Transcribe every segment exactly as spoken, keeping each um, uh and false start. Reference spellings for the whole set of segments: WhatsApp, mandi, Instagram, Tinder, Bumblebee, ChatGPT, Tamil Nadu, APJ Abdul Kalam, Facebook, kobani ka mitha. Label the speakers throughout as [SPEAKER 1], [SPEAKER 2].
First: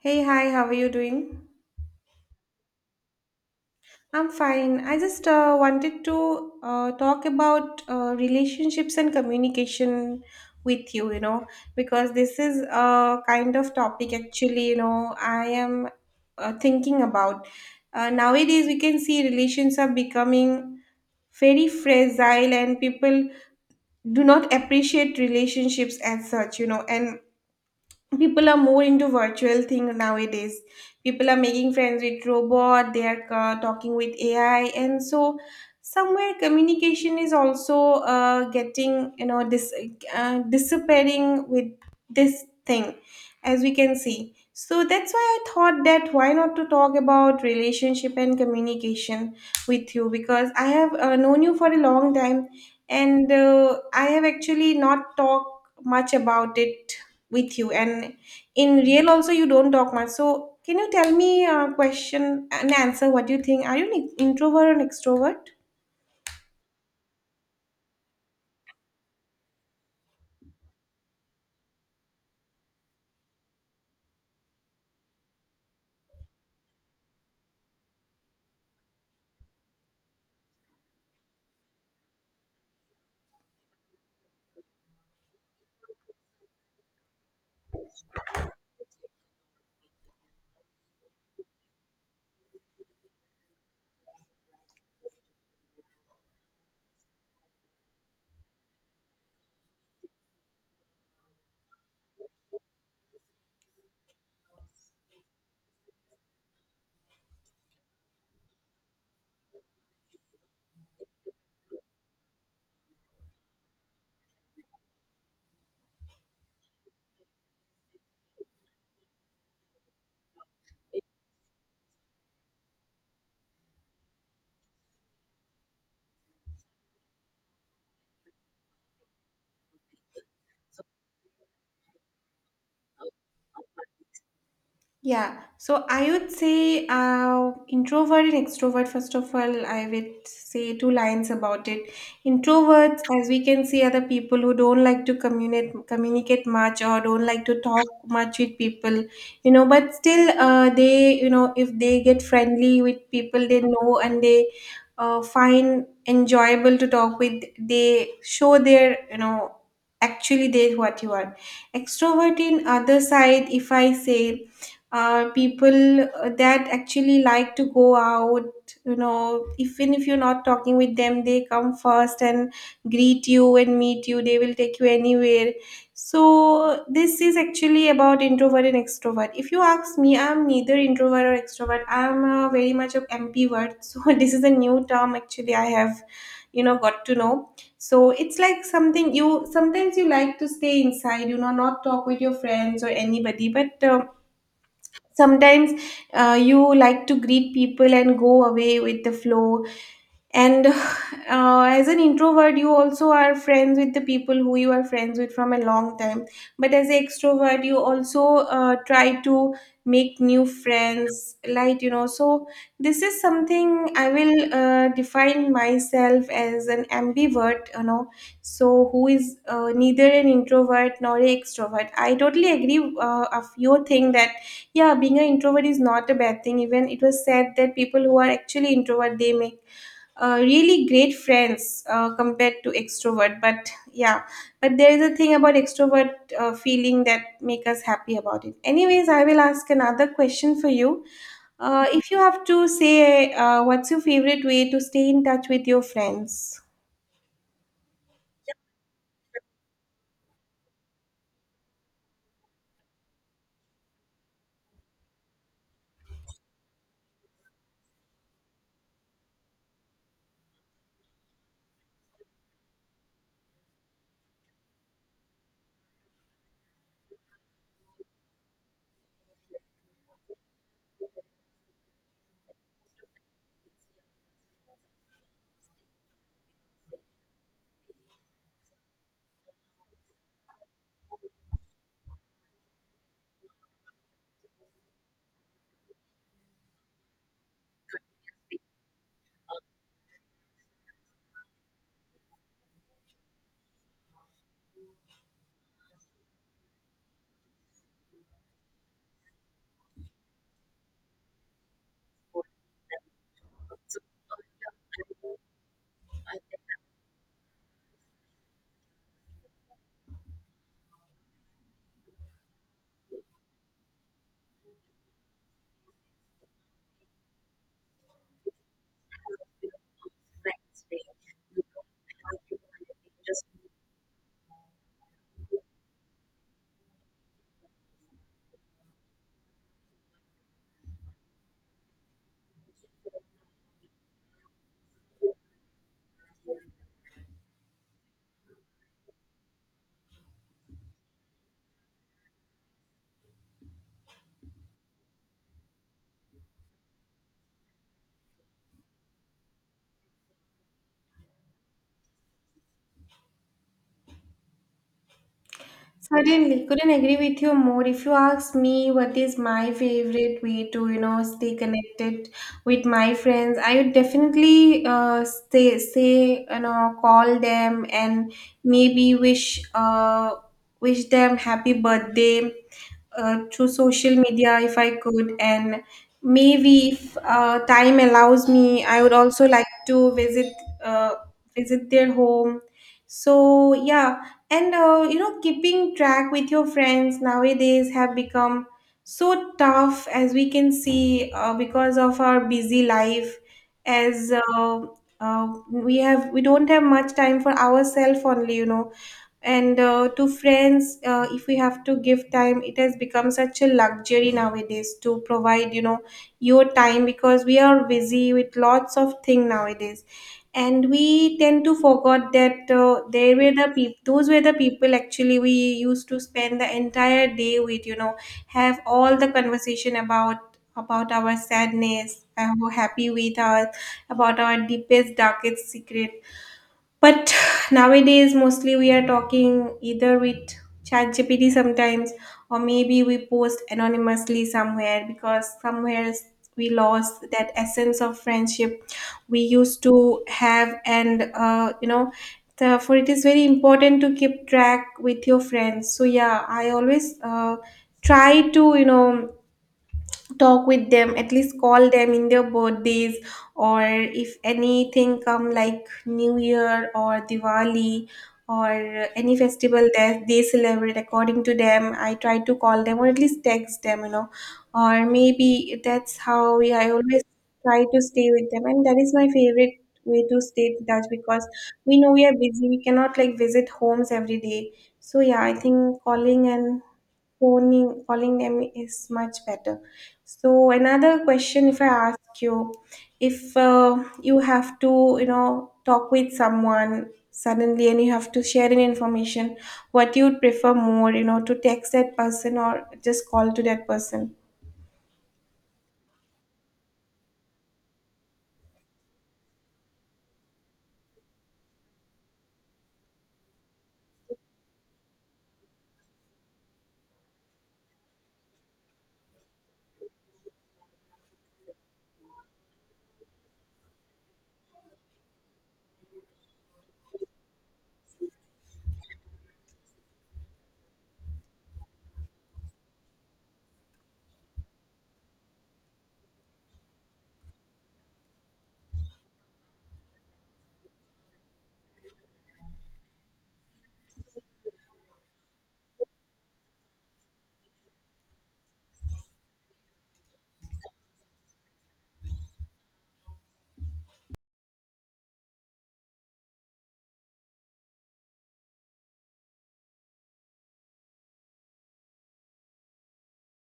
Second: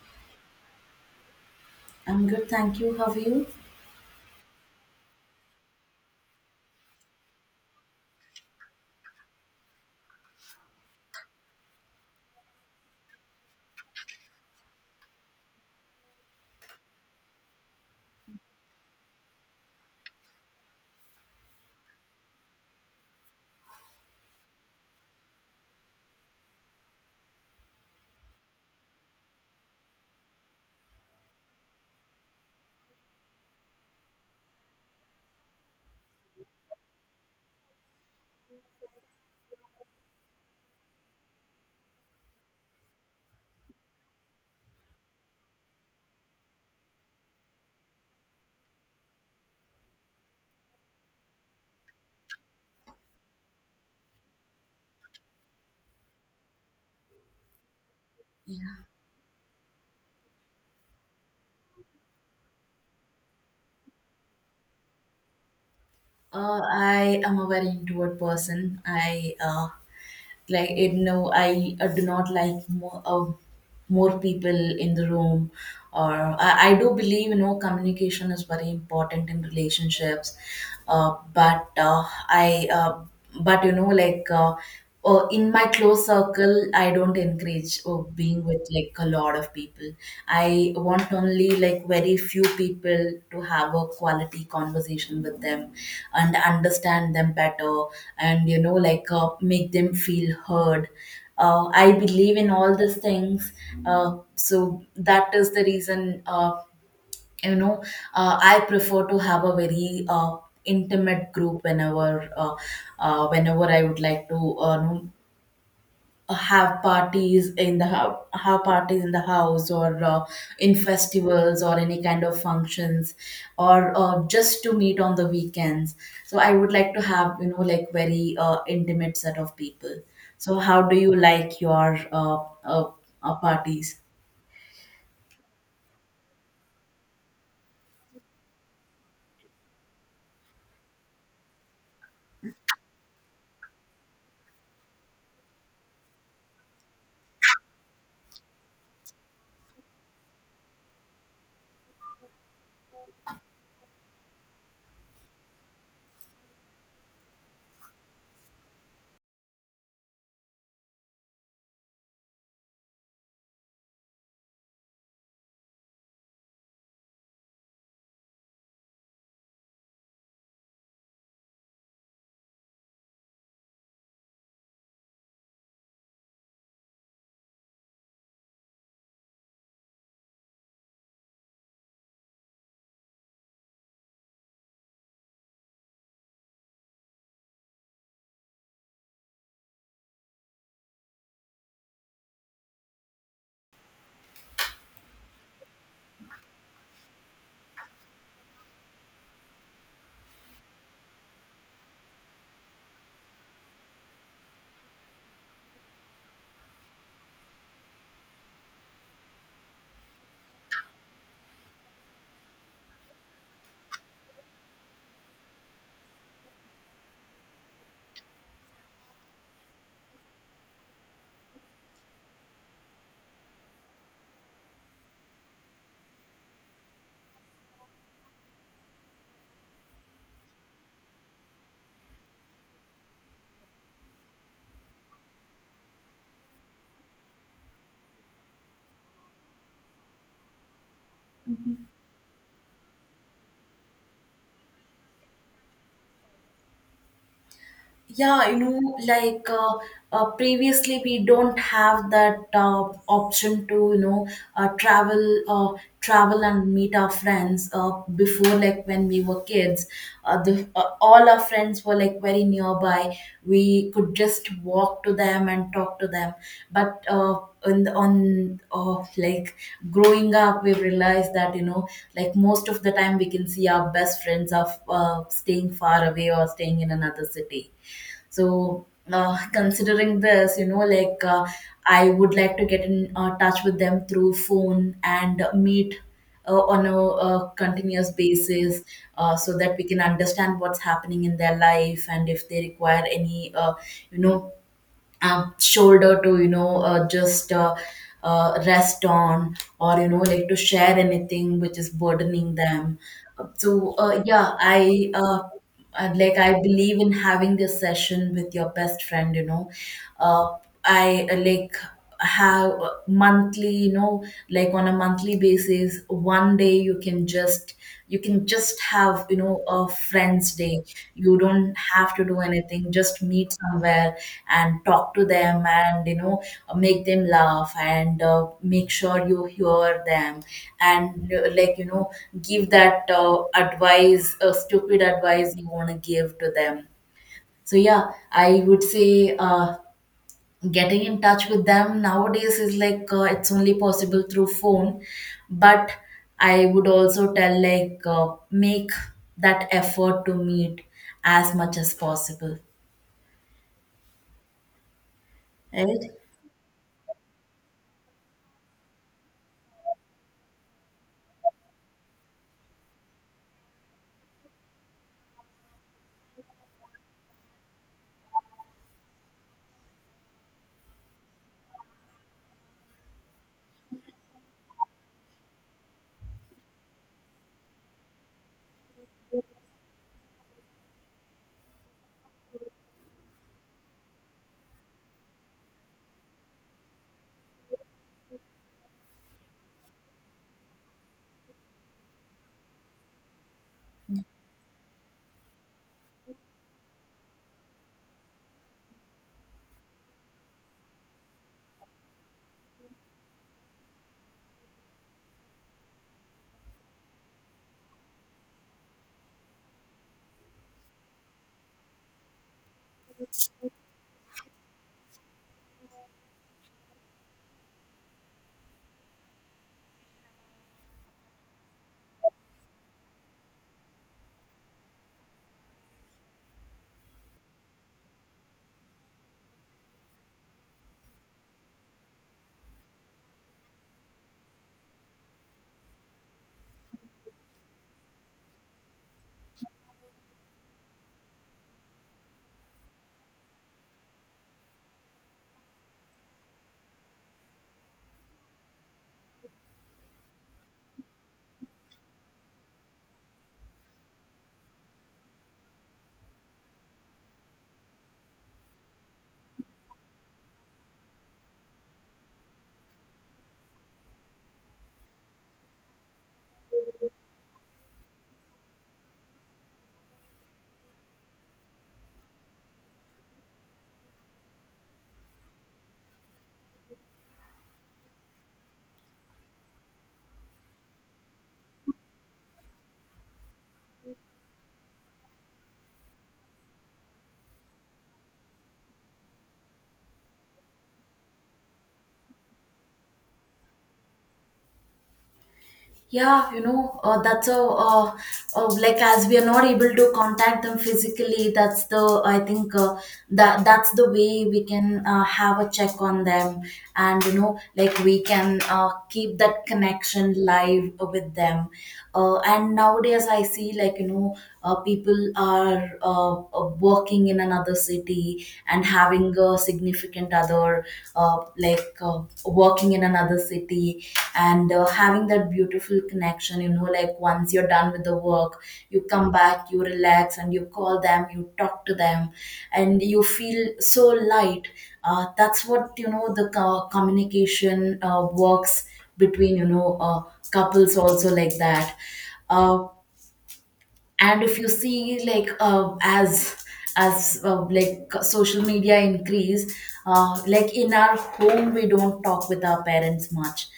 [SPEAKER 1] Hey, hi, how are you doing?
[SPEAKER 2] I'm good, thank you. How are you?
[SPEAKER 1] I'm fine. I just uh, wanted to uh, talk about uh, relationships and communication with you, you know, because this is a kind of topic actually, you know, I am uh, thinking about. Uh, nowadays, we can see relations are becoming very fragile and people do not appreciate relationships as such, you know, and people are more into virtual thing nowadays. People are making friends with robot. They are uh, talking with AI, and so somewhere communication is also uh, getting you know dis- uh, disappearing with this thing, as we can see. So that's why I thought, that why not to talk about relationship and communication with you, because I have uh, known you for a long time, and uh, I have actually not talked much about it with you. And in
[SPEAKER 2] Yeah.
[SPEAKER 1] real also, you don't talk much. So can you tell me a question and answer, what you think? Are you an introvert or an extrovert?
[SPEAKER 2] Uh, I am a very introvert person. I uh, like it. No, I uh, do not like more uh, more people in the room. Or I, I do believe you know communication is very important in relationships. Uh, but uh, I uh, but you know like uh, uh, In my close circle, I don't encourage uh, being with like a lot of people. I want only like very few people to have a quality conversation with them and understand them better, and you know like, uh, make them feel heard. uh, I believe in all these things. Uh, so that is the reason, uh, you know, uh, I prefer to have a very uh, intimate group whenever uh, uh, whenever I would like to uh, know, have parties in the hou- have parties in the house or uh, in festivals or any kind of functions or uh, just to meet on the weekends. So I would like to have, you know, like very uh, intimate set of people. So how do you like your uh, uh, uh, parties?
[SPEAKER 1] Yeah, so I would say uh, introvert and extrovert. First of all, I would say two lines about it. Introverts, as we can see, are the people who don't like to communicate communicate much or don't like to talk much with people, you know. But still, uh, they, you know, if they get friendly with people they know and they uh, find enjoyable to talk with, they show their, you know, actually they what you are. Extrovert in other side, if I say uh, people uh, that actually like to go out, you know, even if you're not talking with them, they come first and greet you and meet you, they will take you anywhere. So this is actually about introvert and extrovert. If you ask me, I'm neither introvert or extrovert. I'm uh, very much of ambivert. So this is a new term actually I have, you know, got to know. So it's like something, you sometimes you like to stay inside, you know, not talk with your friends or anybody, but um, sometimes uh, you like to greet people and go away with the flow. And uh, as an introvert you also are friends with the people who you are friends with from a long time, but as an extrovert you also uh, try to make new friends, like, you know. So this is something I will uh, define myself as, an ambivert, you know, so who is uh, neither an introvert nor an extrovert. I totally agree, uh, of your thing that yeah, being an introvert is not a bad thing. Even it was said that people who are actually introvert they make uh, really great friends uh, compared to extrovert, but yeah. But there is a thing about extrovert uh, feeling that make us happy about it. Anyways, I will ask another question for you. Uh, if you have to say, uh, what's your favorite way to stay in touch with your friends?
[SPEAKER 2] Yeah, you know, like uh, uh, previously we don't have that uh, option to, you know, uh, travel, uh, travel and meet our friends. Uh, before, like when we were kids, uh, the uh, all our friends were like very nearby. We could just walk to them and talk to them. But uh, on the- on uh, like growing up, we realized that, you know, like most of the time we can see our best friends are uh, staying far away or staying in another city. So, uh, considering this, you know, like uh, I would like to get in uh, touch with them through phone and meet uh, on a uh, continuous basis, uh, so that we can understand what's happening in their life, and if they require any, uh, you know, uh, shoulder to, you know, uh, just uh, uh, rest on, or you know, like to share anything which is burdening them. Uh, so uh, yeah, i uh, I'd like, I believe in having this session with your best friend, you know. Uh, I uh, Like have uh, monthly, you know, like on a monthly basis, one day you can just, you can just have, you know, a friends day. You don't have to do anything, just meet somewhere and talk to them, and you know, make them laugh, and uh, make sure you hear them and uh, like, you know, give that uh, advice, uh, stupid advice you want to give to them. So yeah, I would say, uh, getting in touch with them nowadays is like, uh, it's only possible through phone, but I would also tell, like, uh, make that effort to meet as much as possible, right?
[SPEAKER 1] Certainly, couldn't agree with you more. If you ask me what is my favorite way to, you know, stay connected with my friends, I would definitely uh, stay, say, you know, call them and maybe wish, uh, wish them happy birthday uh, through social media if I could. And maybe if uh, time allows me, I would also like to visit, uh, visit their home. So yeah. And uh, you know, keeping track with your friends nowadays have become so tough, as we can see, uh, because of our busy life. As uh, uh, we have, we don't have much time for ourselves only, you know. And uh, to friends, uh, if we have to give time, it has become such a luxury nowadays to provide, you know, your time, because we are busy with lots of thing nowadays, and we tend to forget that uh, they were the people those were the people actually we used to spend the entire day with, you know, have all the conversation about about our sadness, how happy we are, about our deepest darkest secret. But nowadays, mostly we are talking either with ChatGPT sometimes, or maybe we post anonymously somewhere, because somewhere we lost that essence of friendship we used to have. And, uh, you know, therefore it is very important to keep track with your friends. So, yeah, I always uh, try to, you know, talk with them, at least call them in their birthdays, or if anything come like new year or diwali or any festival that they celebrate according to them, I try to call them or at least text them, you know, or maybe that's how. Yeah, I always try to stay with them, and that is my favorite way to stay in touch, because we know we are busy, we cannot like visit homes every day. So yeah, I think calling and phoning calling them is much better. So another question, if I ask you, if uh, you have to, you know, talk with someone suddenly and you have to share an information, what you would prefer more, you know, to text that person or just call to that person?
[SPEAKER 2] Yeah, you know, uh, that's a, uh, uh, like, as we are not able to contact them physically, that's the, I think, uh, that that's the way we can uh, have a check on them. And, you know, like we can uh, keep that connection live with them. Uh, and nowadays I see, like, you know, uh, people are uh, uh, working in another city and having a a significant other, uh, like uh, working in another city, and uh, having that beautiful connection, you know, like once you're done with the work, you come back, you relax, and you call them, you talk to them, and you feel so light. Uh, that's what, you know, the co- communication uh, works between, you know, uh, couples also, like that. Uh, and if you see, like, uh, as as uh, like, social media increase, uh, like in our home we don't talk with our parents much,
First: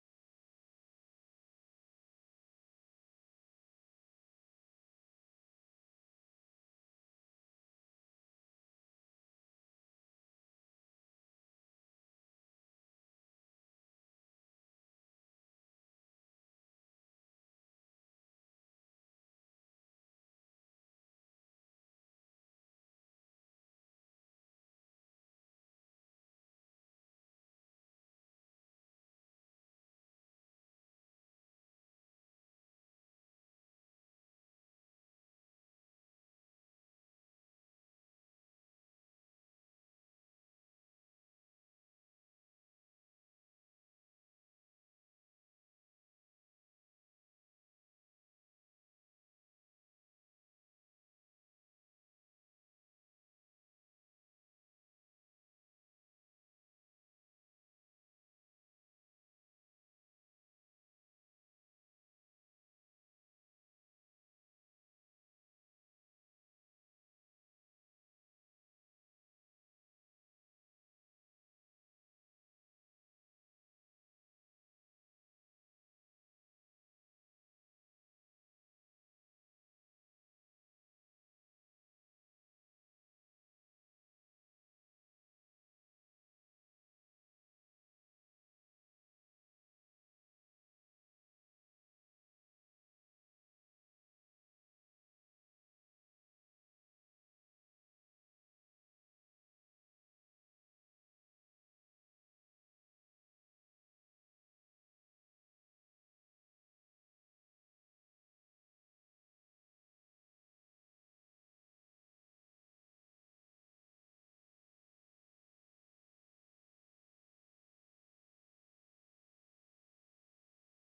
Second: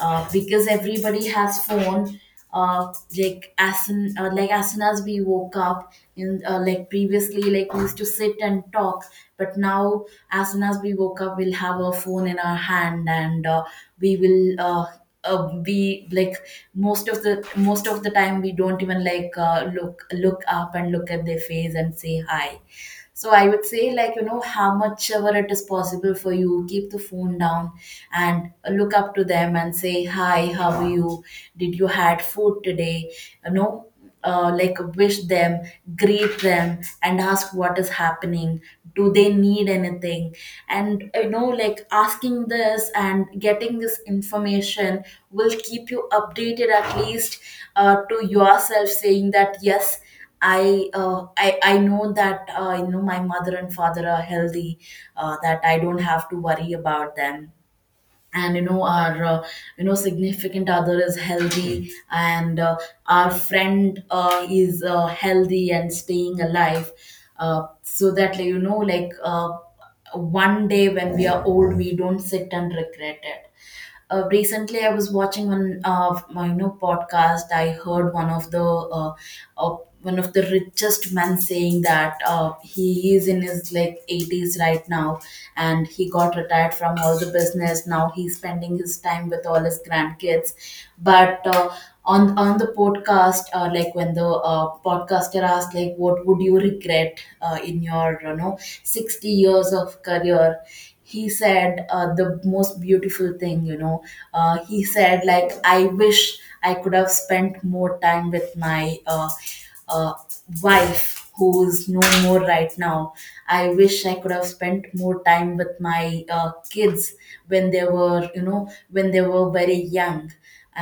[SPEAKER 2] uh, because everybody has phone. uh, like as soon uh, like, as soon as we woke up in, uh, like, previously, like, we used to sit and talk, but now, as soon as we woke up, we'll have our phone in our hand, and uh, we will uh, uh, we like most of the most of the time we don't even like uh, look look up and look at their face and say hi. So I would say, like, you know, how much ever it is possible for you, keep the phone down and look up to them and say hi, how are you, did you had food today? You know, uh, like, wish them, greet them, and ask what is happening, do they need anything. And you know, like, asking this and getting this information will keep you updated at least, uh, to yourself, saying that yes, I, uh, I I know that, uh, you know, my mother and father are healthy, uh, that I don't have to worry about them, and you know, our, uh, you know, significant other is healthy, and uh, our friend uh, is uh, healthy and staying alive, uh, so that, like, you know, like uh, one day when we are old, we don't sit and regret it. Uh, recently, I was watching one of my, you know, podcast. I heard one of the, uh, uh, one of the richest men saying that, uh, he is in his like eighties right now, and he got retired from all the business. Now he's spending his time with all his grandkids, but. Uh, on, on the podcast, uh, like when the uh, podcaster asked, like, what would you regret uh, in your, you know, sixty years of career? He said, uh, the most beautiful thing, you know, uh, he said, like, I wish I could have spent more time with my, uh, uh, wife, who is no more right now. I wish I could have spent more time with my uh, kids when they were, you know, when they were very young,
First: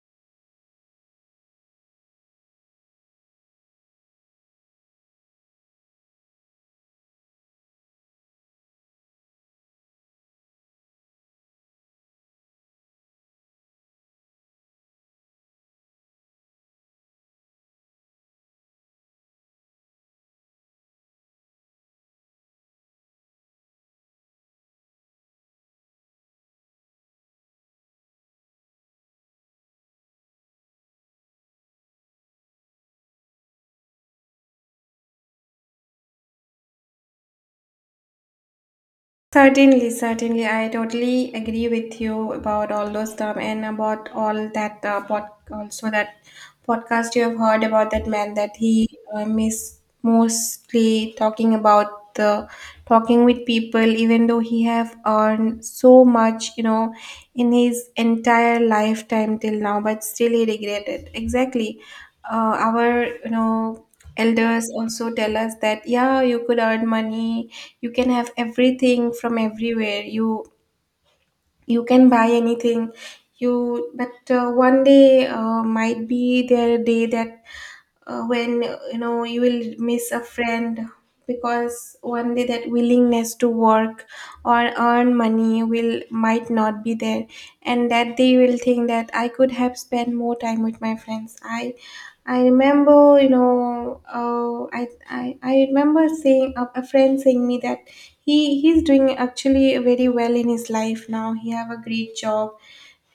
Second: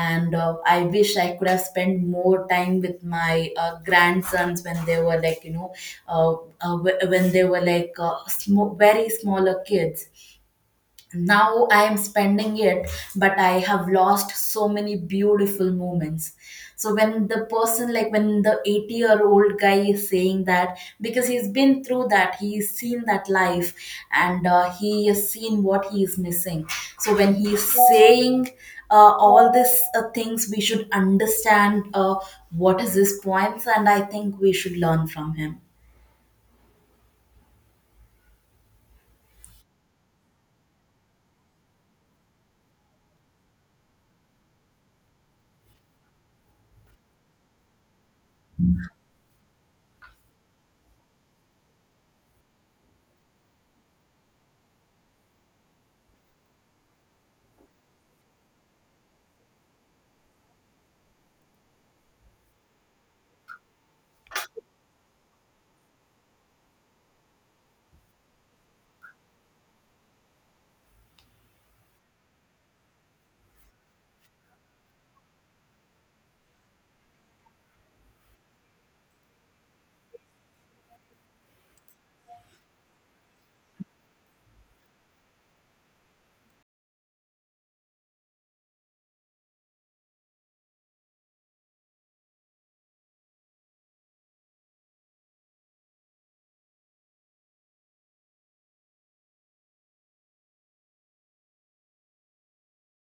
[SPEAKER 2] and uh, I wish I could have spent more time with my uh, grandsons when they were, like, you know, uh, uh, wh- when they were like uh, sm- very smaller kids. Now I am spending it, but I have lost so many beautiful moments. So when the person, like when the eighty year old guy is saying that, because he's been through that, he's seen that life, and uh, he has seen what he is missing. So when he's saying uh, all these uh, things, we should understand uh, what is his points, and I think we should learn from him.
[SPEAKER 1] Certainly, certainly. I totally agree with you about all those stuff and about all that uh, pod- also that podcast you have heard about, that man that he um, is mostly talking about the talking with people, even though he have earned so much, you know, in his entire lifetime till now, but still he regretted exactly. uh, our, you know, elders also tell us that, yeah, you could earn money, you can have everything from everywhere, you you can buy anything, you. But uh, one day uh, might be their day that uh, when you know you will miss a friend, because one day that willingness to work or earn money will might not be there, and that they will think that I could have spent more time with my friends. I i remember, you know, uh, I, I i remember saying, a, a friend saying me that he he's doing actually very well in his life. Now he have a great job,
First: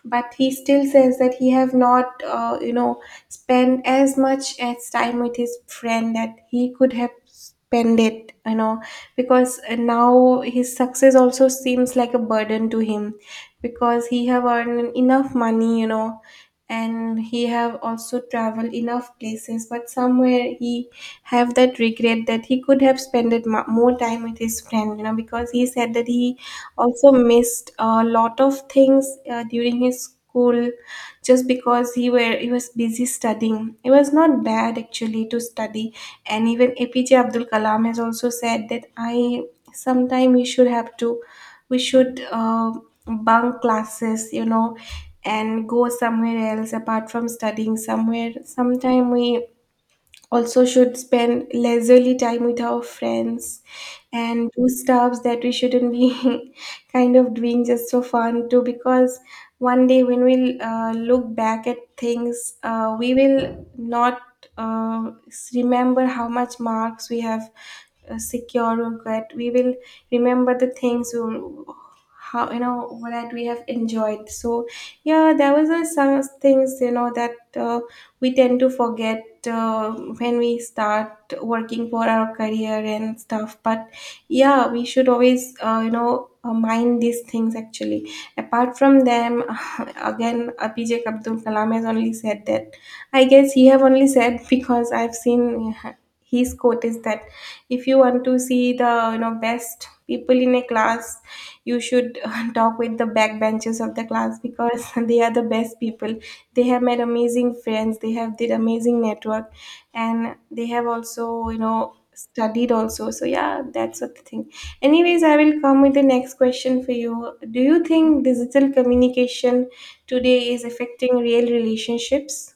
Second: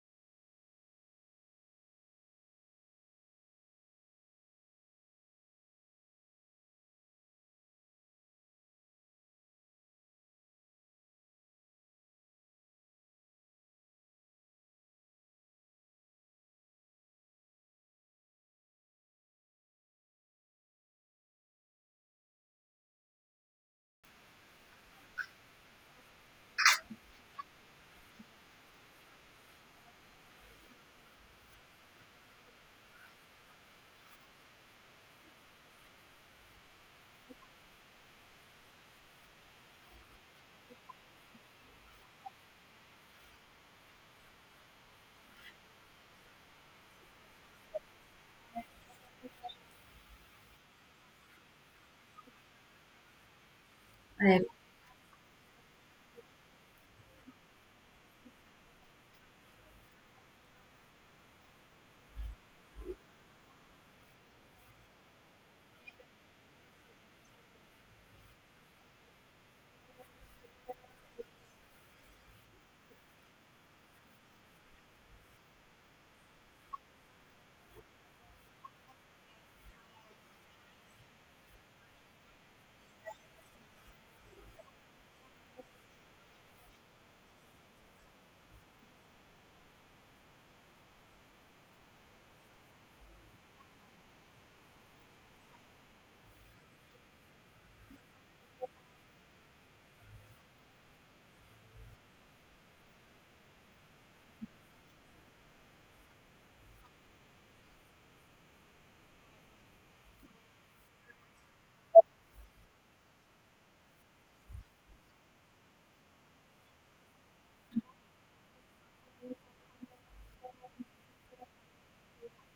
[SPEAKER 1] but he still says that he have not, uh, you know, spent as much as time with his friend that he could have spent it, you know, because uh, now his success also seems like a burden to him, because he have earned enough money, you know, and he have also traveled enough places. But somewhere he have that regret that he could have spent it mo- more time with his friend, you know, because he said that he also missed a lot of things uh, during his school, just because he were he was busy studying. It was not bad actually to study, and even A P J Abdul Kalam has also said that, I sometime we should have to we should uh, bunk classes, you know, and go somewhere else apart from studying somewhere. Sometime we also should spend leisurely time with our friends
[SPEAKER 2] I.
[SPEAKER 1] and do stuffs that we shouldn't be kind of doing, just for fun too. Because one day when we'll uh, look back at things, uh, we will not uh, remember how much marks we have uh, secured or got, we will remember the things we were- how, you know, that we have enjoyed. So yeah, there was a, some things, you know, that uh, we tend to forget uh, when we start working for our career and stuff, but yeah, we should always uh, you know uh, mind these things actually, apart from them. Again, APJ Abdul Kalam has only said that, I guess he have only said, because I've seen, his quote is that if you want to see the, you know, best people in a class, you should talk with the backbenchers of the class, because they are the best people. They have made amazing friends, they have did amazing network, and they have also, you know, studied also. So yeah, that's what the thing. Anyways, I will come with the next question for you. Do you think digital communication today is affecting real relationships?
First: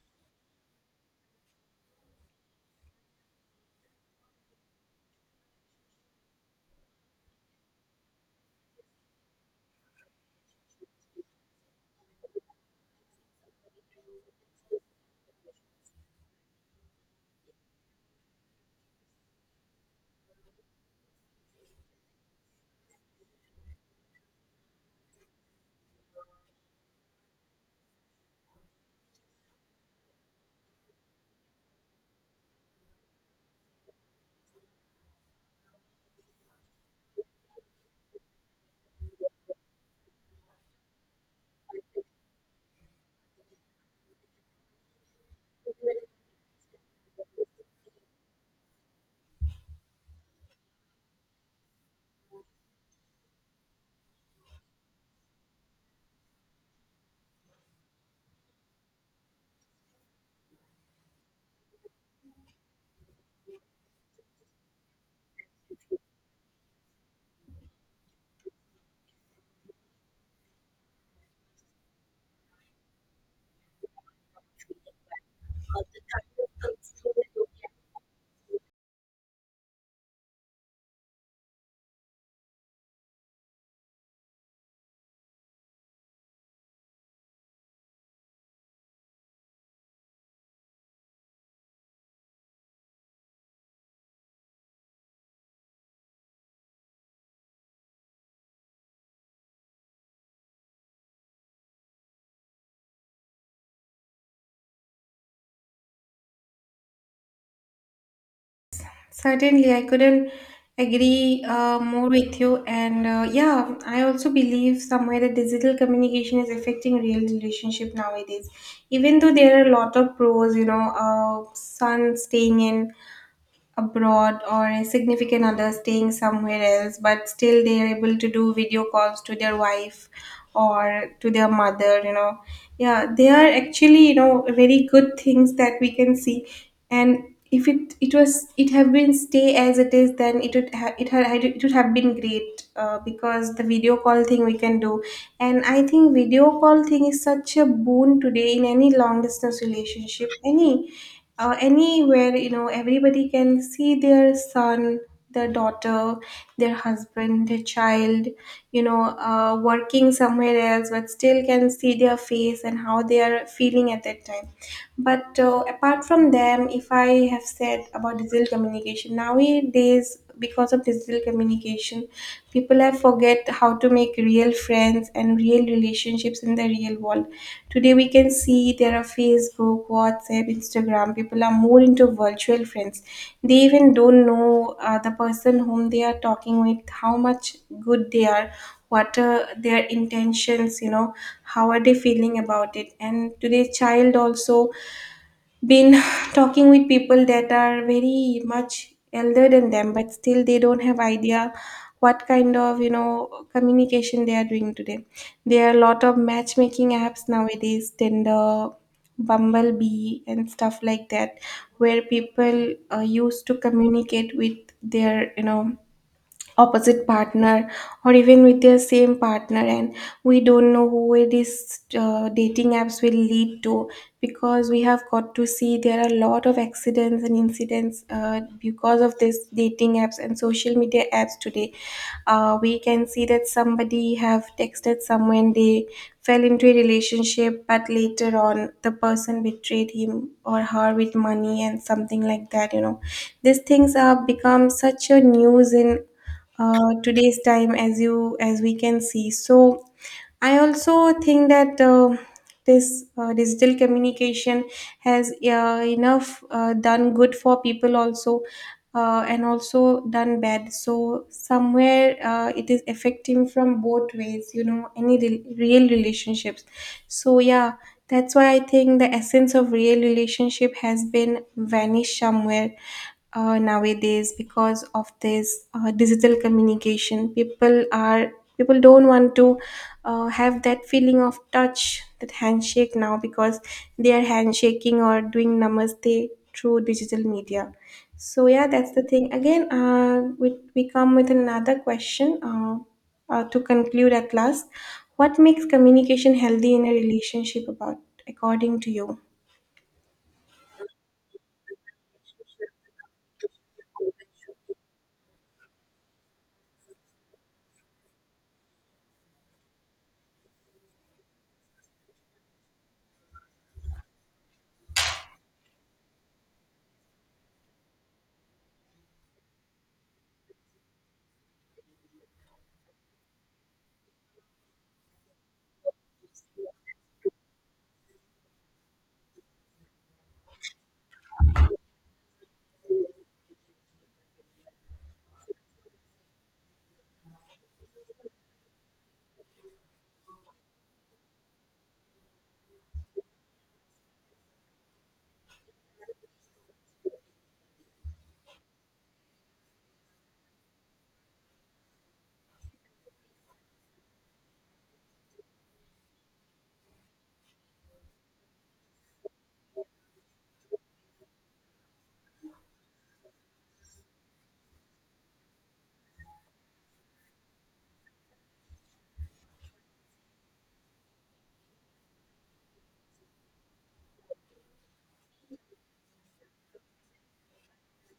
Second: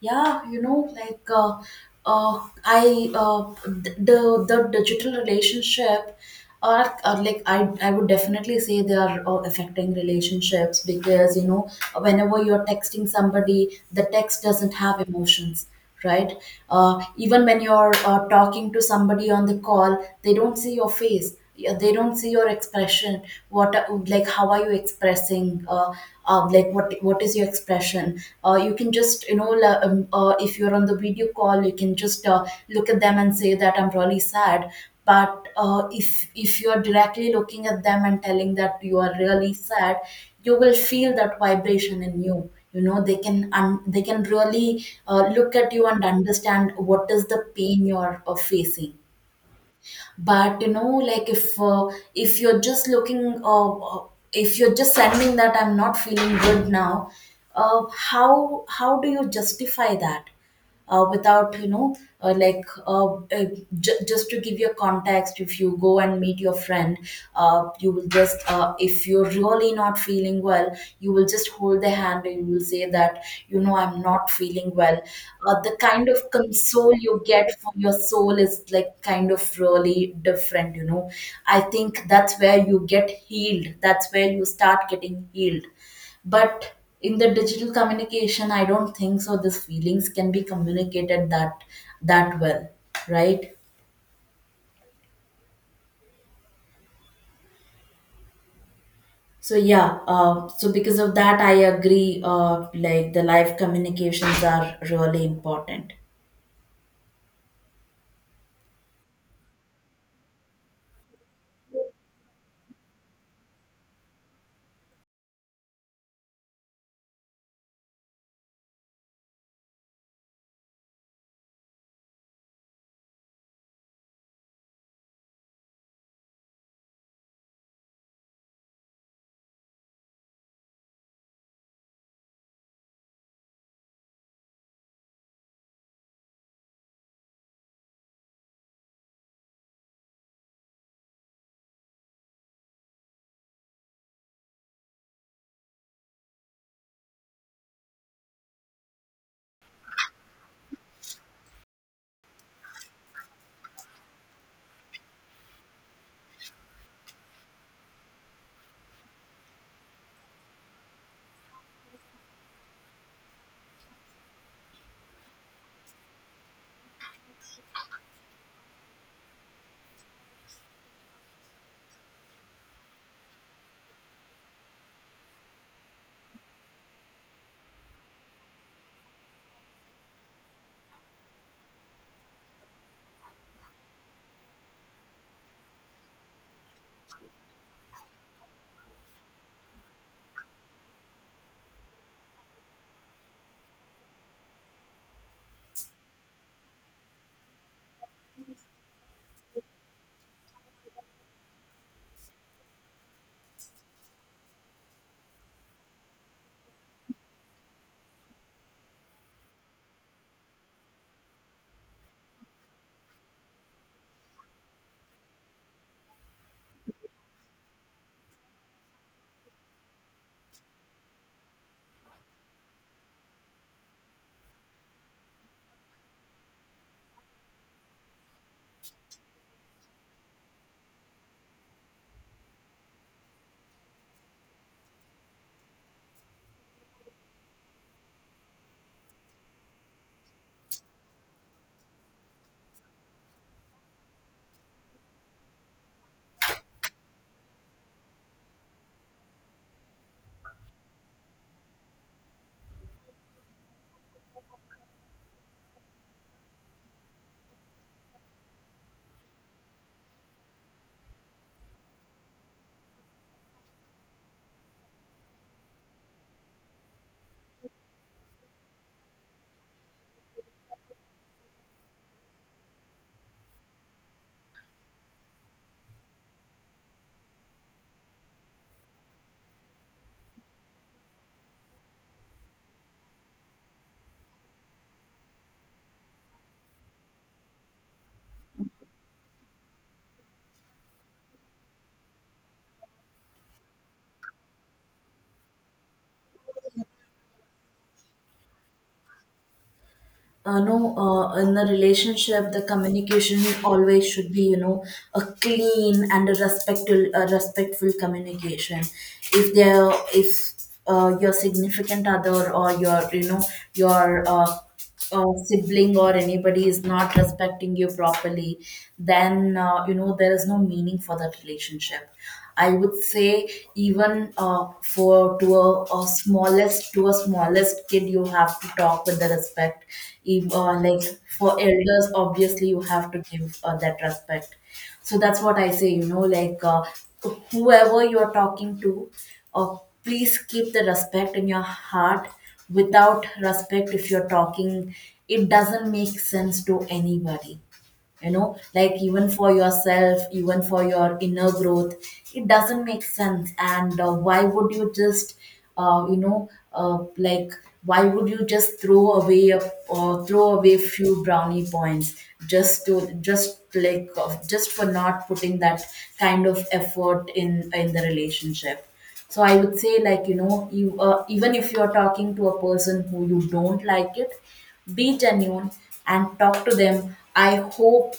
[SPEAKER 2] Yeah, you know, like uh, uh, I uh, th- the the digital relationship are, are like, I I would definitely say they are uh, affecting relationships, because you know, whenever you're texting somebody, the text doesn't have emotions, right? Uh, even when you're uh, talking to somebody on the call, they don't see your face. Yeah, they don't see your expression. What are- like, how are you expressing? Uh, um, like, what what is your expression? Uh, you can just, you know, la- um, uh, if you're on the video call, you can just uh, look at them and say that I'm really sad. But uh, if if you're directly looking at them and telling that you are really sad, you will feel that vibration in you, you know, they can un- they can really uh, look at you and understand what is the pain you're uh, facing. But you know, like, if uh, if you're just looking, uh, uh, if you're just sending that I'm not feeling good now, uh, how how do you justify that, uh, without, you know, uh, like uh, uh, j- just to give you a context, if you go and meet your friend, uh, you will just uh, if you're really not feeling well, you will just hold their hand and you will say that, you know, I'm not feeling well. Uh, the kind of console you get from your soul is like, kind of really different, you know. I think that's where you get healed, that's where you start getting healed. But in the digital communication, I don't think so these feelings can be communicated that that well, right? So yeah, uh, so because of that, I agree. Uh, like, the live communications are really important.
[SPEAKER 1] Certainly, I couldn't agree uh, more with you. And uh, yeah, I also believe somewhere that digital communication is affecting real relationship nowadays. Even though there are a lot of pros, you know, uh, son staying in abroad, or a significant other staying somewhere else, but still they are able to do video calls to their wife or to their mother, you know. Yeah, they are actually, you know, very good things that we can see. And if it it was it have been stay as it is, then it would ha- it, ha- it would have been great uh, because the video call thing we can do, and I think video call thing is such a boon today in any long distance relationship, any uh, anywhere, you know, everybody can see their son, their daughter, their husband, their child, you know, uh, working somewhere else but still can see their face and how they are feeling at that time. But uh, apart from them, if I have said about digital communication, nowadays, because of digital communication, people have forget how to make real friends and real relationships in the real world. Today, we can see there are Facebook, WhatsApp, Instagram. People are more into virtual friends. They even don't know uh, the person whom they are talking with, how much good they are, what are their intentions, you know, how are they feeling about it. And today child also been talking with people that are very much elder than them, but still they don't have idea what kind of, you know, communication they are doing today. There are a lot of matchmaking apps nowadays, Tinder, Bumblebee and stuff like that, where people uh, used to communicate with their, you know, opposite partner or even with their same partner. And we don't know who it is uh, dating apps will lead to, because we have got to see there are a lot of accidents and incidents uh, because of this dating apps and social media apps today. Uh, we can see that somebody have texted someone, they fell into a relationship, but later on the person betrayed him or her with money and something like that, you know. These things have become such a news in uh, today's time, as you as we can see. So I also think that uh, this uh, digital communication has uh, enough uh, done good for people also, uh, and also done bad. So somewhere uh, it is affecting from both ways, you know, any re- real relationships. So yeah, that's why I think the essence of real relationship has been vanished somewhere uh, nowadays because of this uh, digital communication. People are people don't want to uh, have that feeling of touch, that handshake now, because they are handshaking or doing namaste through digital media. So yeah, that's the thing. Again, uh, we, we come with another question, uh, uh, to conclude at last, what makes communication healthy in a relationship about, according to you?
[SPEAKER 2] Uh, no, uh, In the relationship, the communication always should be, you know, a clean and a respectful, a respectful communication. If there, if uh, your significant other or your, you know, your uh, uh, sibling or anybody is not respecting you properly, then uh, you know, there is no meaning for that relationship. I would say, even uh, for, to a, a smallest, to a smallest kid, you have to talk with the respect. Even, uh, like, for elders, obviously you have to give uh, that respect. So that's what I say. You know, like uh, whoever you are talking to, uh, please keep the respect in your heart. Without respect, if you're talking, it doesn't make sense to anybody, you know like even for yourself, even for your inner growth. It doesn't make sense. And uh, why would you just uh, you know uh, like why would you just throw away a, or throw away few brownie points just to just like uh, just for not putting that kind of effort in in the relationship. So I would say, like, you know, you— uh, even if you're talking to a person who you don't like it, be genuine and talk to them. I hope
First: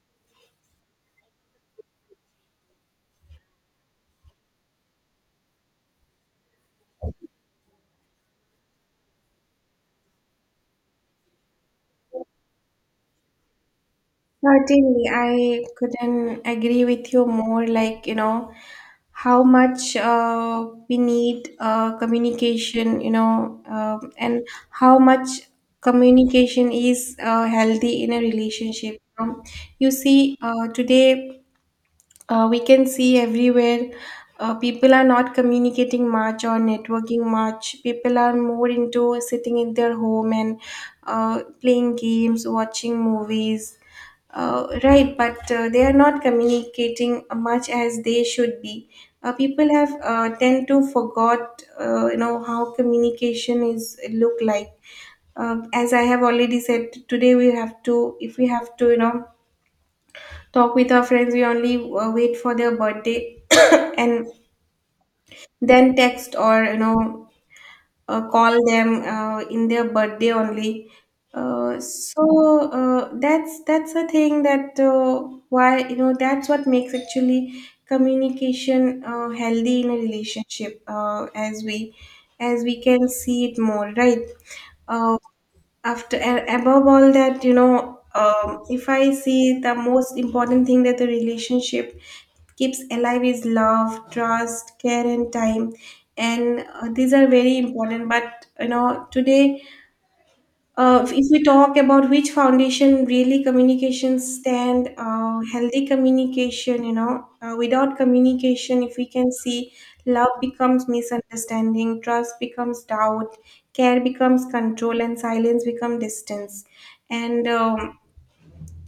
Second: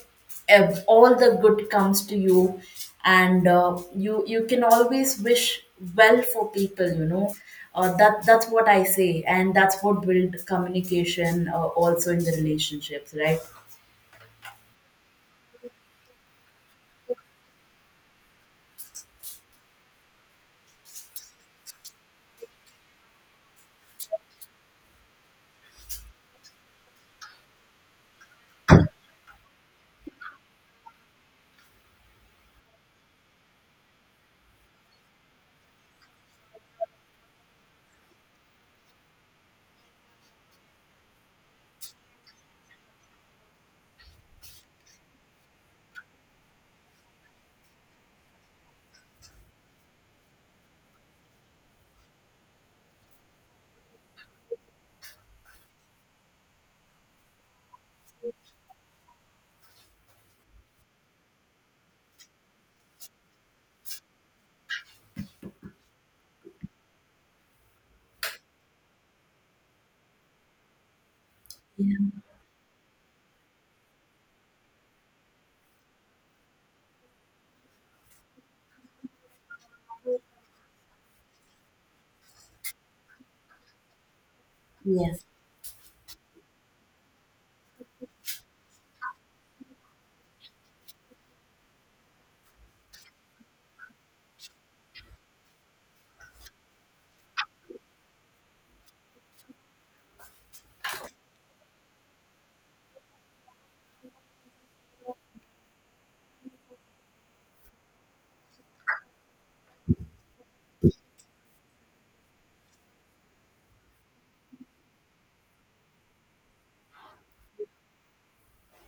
[SPEAKER 2] ev- all the good comes to you, and uh, you you can always wish well for people. You know, uh, that that's what I say, and that's what build communication, uh, also in the relationships, right?
[SPEAKER 1] Certainly, I couldn't agree with you more. Like, you know, how much uh, we need uh, communication, you know, um, and how much communication is uh, healthy in a relationship. Um, you see, uh, today uh, we can see everywhere uh, people are not communicating much or networking much. People are more into sitting in their home and uh, playing games, watching movies. Uh, right, but uh, they are not communicating much as they should be. Uh, people have uh, tend to forgot, uh, you know, how communication is look like. Uh, as I have already said, today we have to, if we have to, you know, talk with our friends, we only uh, wait for their birthday and then text, or you know, uh, call them uh, in their birthday only. uh,
[SPEAKER 2] Yeah.
[SPEAKER 1] so uh, that's that's a thing that uh, why, you know, that's what makes actually communication uh, healthy in a relationship, uh, as we as we can see it more, right? uh,
[SPEAKER 2] Yes.
[SPEAKER 1] After and above all that, you know, um, if I see the most important thing that the relationship keeps alive is love, trust, care and time. And uh, these are very important, but you know, today uh, if we talk about which foundation really communication stand, uh, healthy communication, you know, uh, without communication, if we can see, love becomes misunderstanding, trust becomes doubt, care becomes control, and silence becomes distance. And um,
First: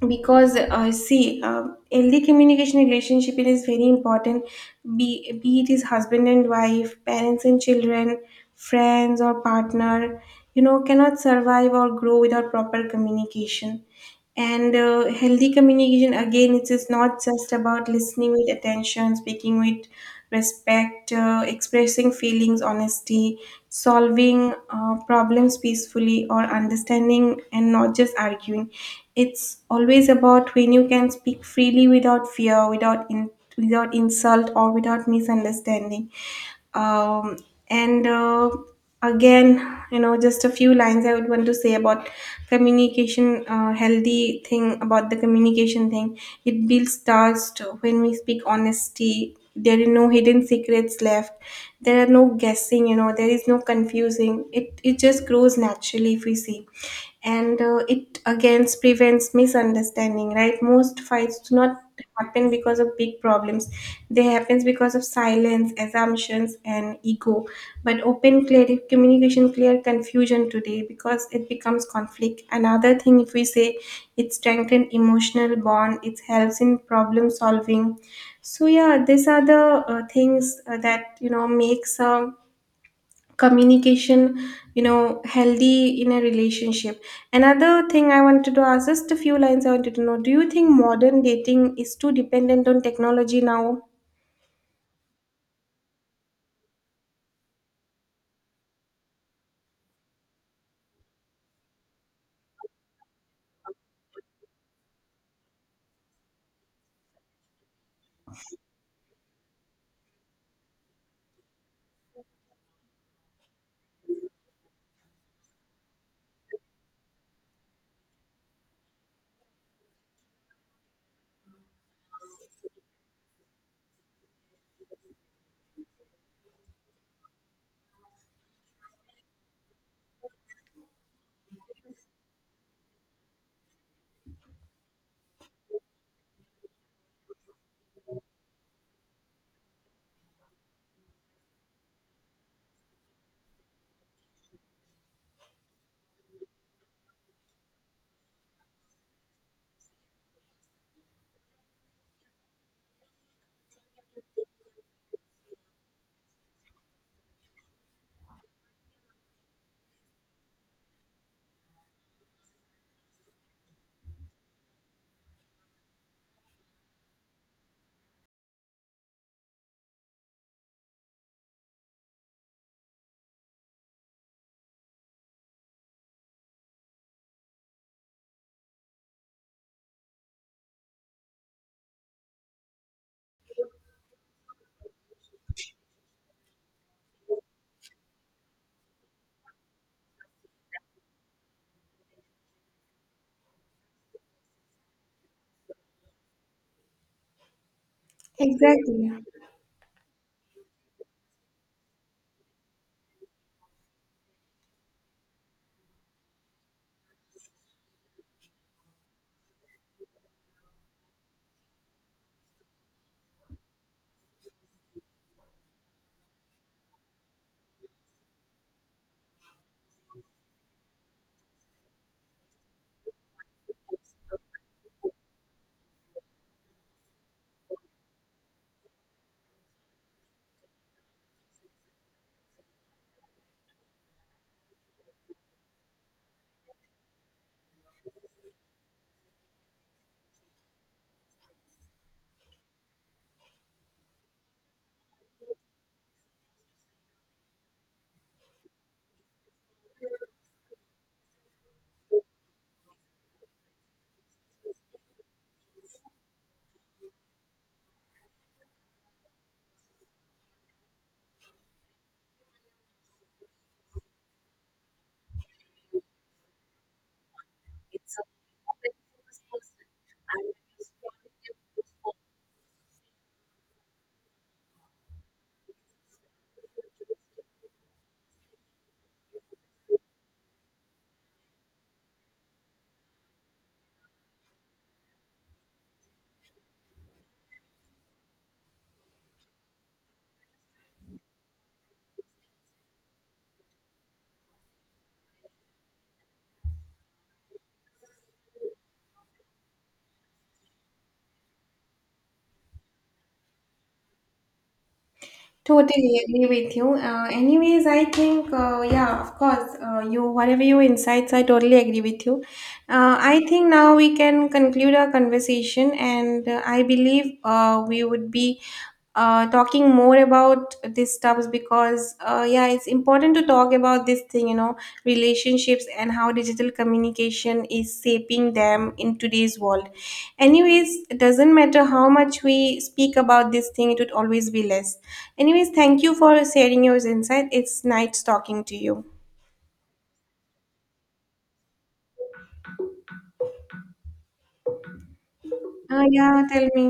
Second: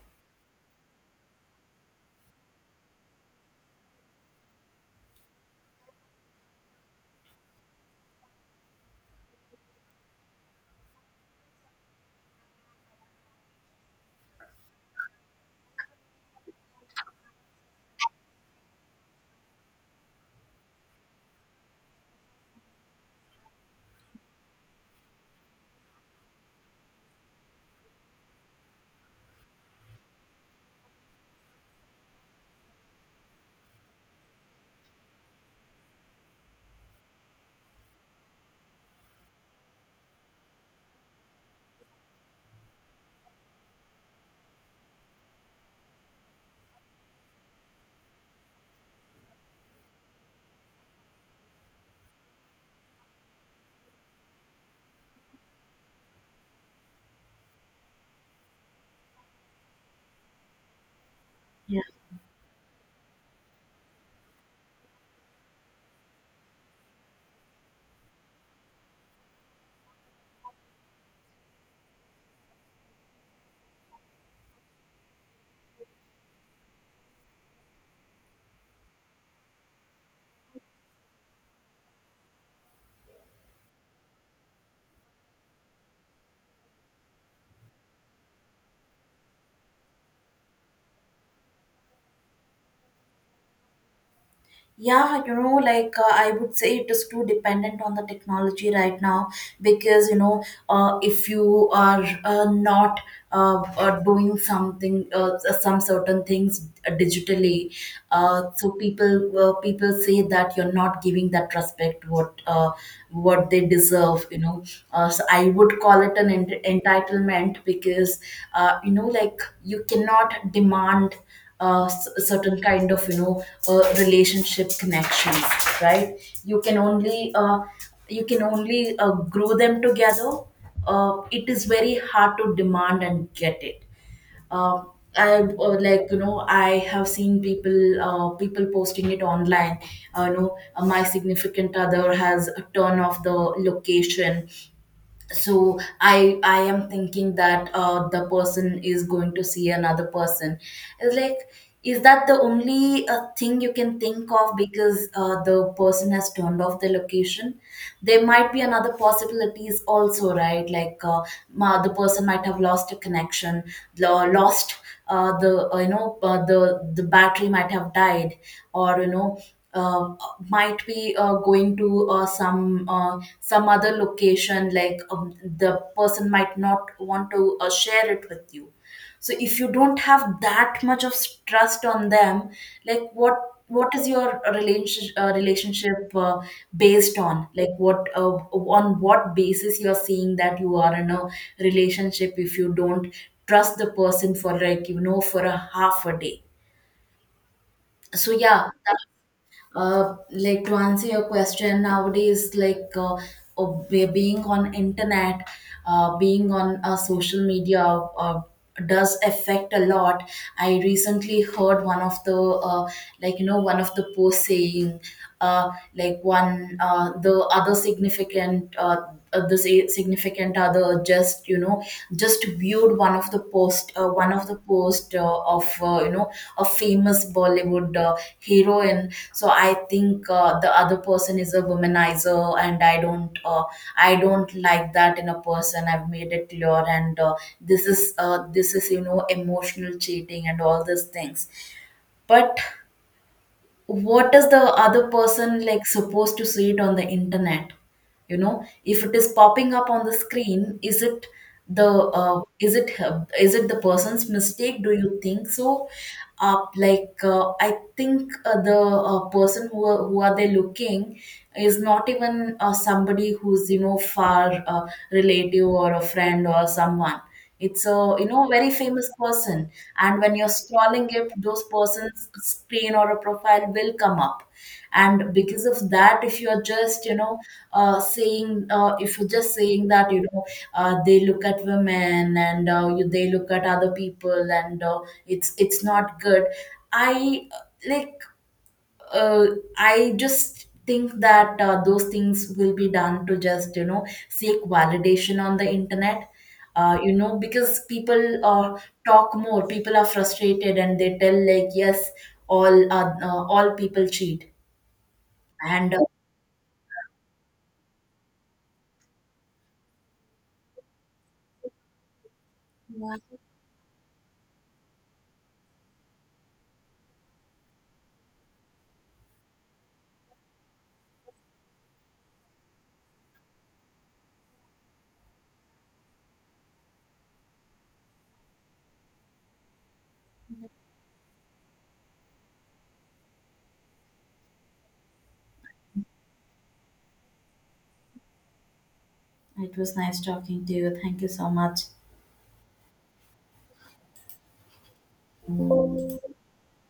[SPEAKER 1] because uh, see, uh, healthy communication relationship, it is very important, be, be it is husband and wife, parents and children, friends or partner, you know, cannot survive or grow without proper communication. And uh, healthy communication, again, it is not just about listening with attention, speaking with respect, uh, expressing feelings, honesty, solving uh, problems peacefully, or understanding and not just arguing. It's always about when you can speak freely without fear, without in, without insult, or without misunderstanding. Um, and uh, again, you know, just a few lines I would want to say about communication, uh, healthy thing about the communication thing. It builds trust. When we speak honesty, there are no hidden secrets left, there are no guessing, you know, there is no confusing, it it just grows naturally, if we see. And uh, it again prevents misunderstanding, right? Most fights do not happen because of big problems. They happens because of silence, assumptions, and ego. But open clear communication clear confusion today because it becomes conflict. Another thing, if we say, it strengthens emotional bond, it helps in problem solving. So yeah, these are the uh, things uh, that, you know, makes a communication, you know, healthy in a relationship. Another thing I wanted to ask, just a few lines I wanted to know, do you think modern dating is too dependent on technology now?
[SPEAKER 2] Yeah, you know, like uh, I would say it is too dependent on the technology right now because, you know, uh, if you are uh, not uh, uh, doing something, uh, s- some certain things, uh, digitally, uh, so people uh, people say that you're not giving that respect what uh, what they deserve, you know. Uh, so I would call it an ent- entitlement because, uh, you know, like you cannot demand uh, s- certain kind of, you know, uh, relationship connections, right? You can only uh, you can only uh, grow them together. Uh, it is very hard to demand and get it. um, I, uh, like you know I have seen people, uh, people posting it online. Uh, you know, uh, my significant other has turned off the location, so i i am thinking that uh, the person is going to see another person. It's like, is that the only uh, thing you can think of because uh, the person has turned off the location? There might be another possibilities also, right? Like, uh, ma- the person might have lost a connection, lo- lost uh, the uh, you know uh, the the battery might have died. Or, you know, uh, might be uh, going to uh, some uh, some other location. Like, um, the person might not want to uh, share it with you. So if you don't have that much of s- trust on them, like what what is your relationship, uh, relationship uh, based on? Like, what, uh, on what basis you're seeing that you are in a relationship, if you don't trust the person for, like you know for a half a day? So yeah.
[SPEAKER 1] Exactly.
[SPEAKER 2] Uh, like to answer your question, nowadays, like uh, oh, be- being on internet, uh, being on uh, social media, uh, does affect a lot. I recently heard one of the uh, like you know one of the posts saying, uh, like, one, uh, the other significant uh, uh, the si- significant other just, you know, just viewed one of the post, uh, one of the post uh, of, uh, you know a famous Bollywood, uh, heroine. So I think uh, the other person is a womanizer, and I don't, uh, I don't like that in a person. I've made it clear, and uh, this is uh, this is, you know, emotional cheating and all these things. But what is the other person like supposed to see it on the internet? You know, if it is popping up on the screen, is it the uh, is it her- is it the person's mistake, do you think so? uh, like uh, I think uh, the uh, person who are, who are they looking, is not even uh, somebody who's, you know, far, uh, relative or a friend or someone. It's a, you know, very famous person. And when you're scrolling it, those person's screen or a profile will come up. And because of that, if you're just, you know, uh, saying uh, if you're just saying that, you know, uh, they look at women and, uh, you, they look at other people and, uh, it's it's not good. i uh, like uh, I just think that uh, those things will be done to just, you know, seek validation on the internet. Uh, you know, because people uh, talk more, people are frustrated, and they tell like, yes, all uh, uh, all people cheat. And uh,
[SPEAKER 1] Totally agree with you. Uh, anyways, I think, uh, yeah, of course, uh, you whatever your insights, I totally agree with you.
[SPEAKER 2] yeah,
[SPEAKER 1] Uh, I think now we can conclude our conversation, and uh, I believe uh, we would be uh, talking more about these stuffs, because uh, uh, yeah, it's important to talk about this thing, you know, relationships and how digital communication is shaping them in today's world. Anyways, it doesn't matter how much we speak about this thing, it would always be less. Anyways, thank you for sharing your insight, it's nice talking to you.
[SPEAKER 2] it was nice talking to you. Thank you so much.
[SPEAKER 1] uh, yeah, tell me.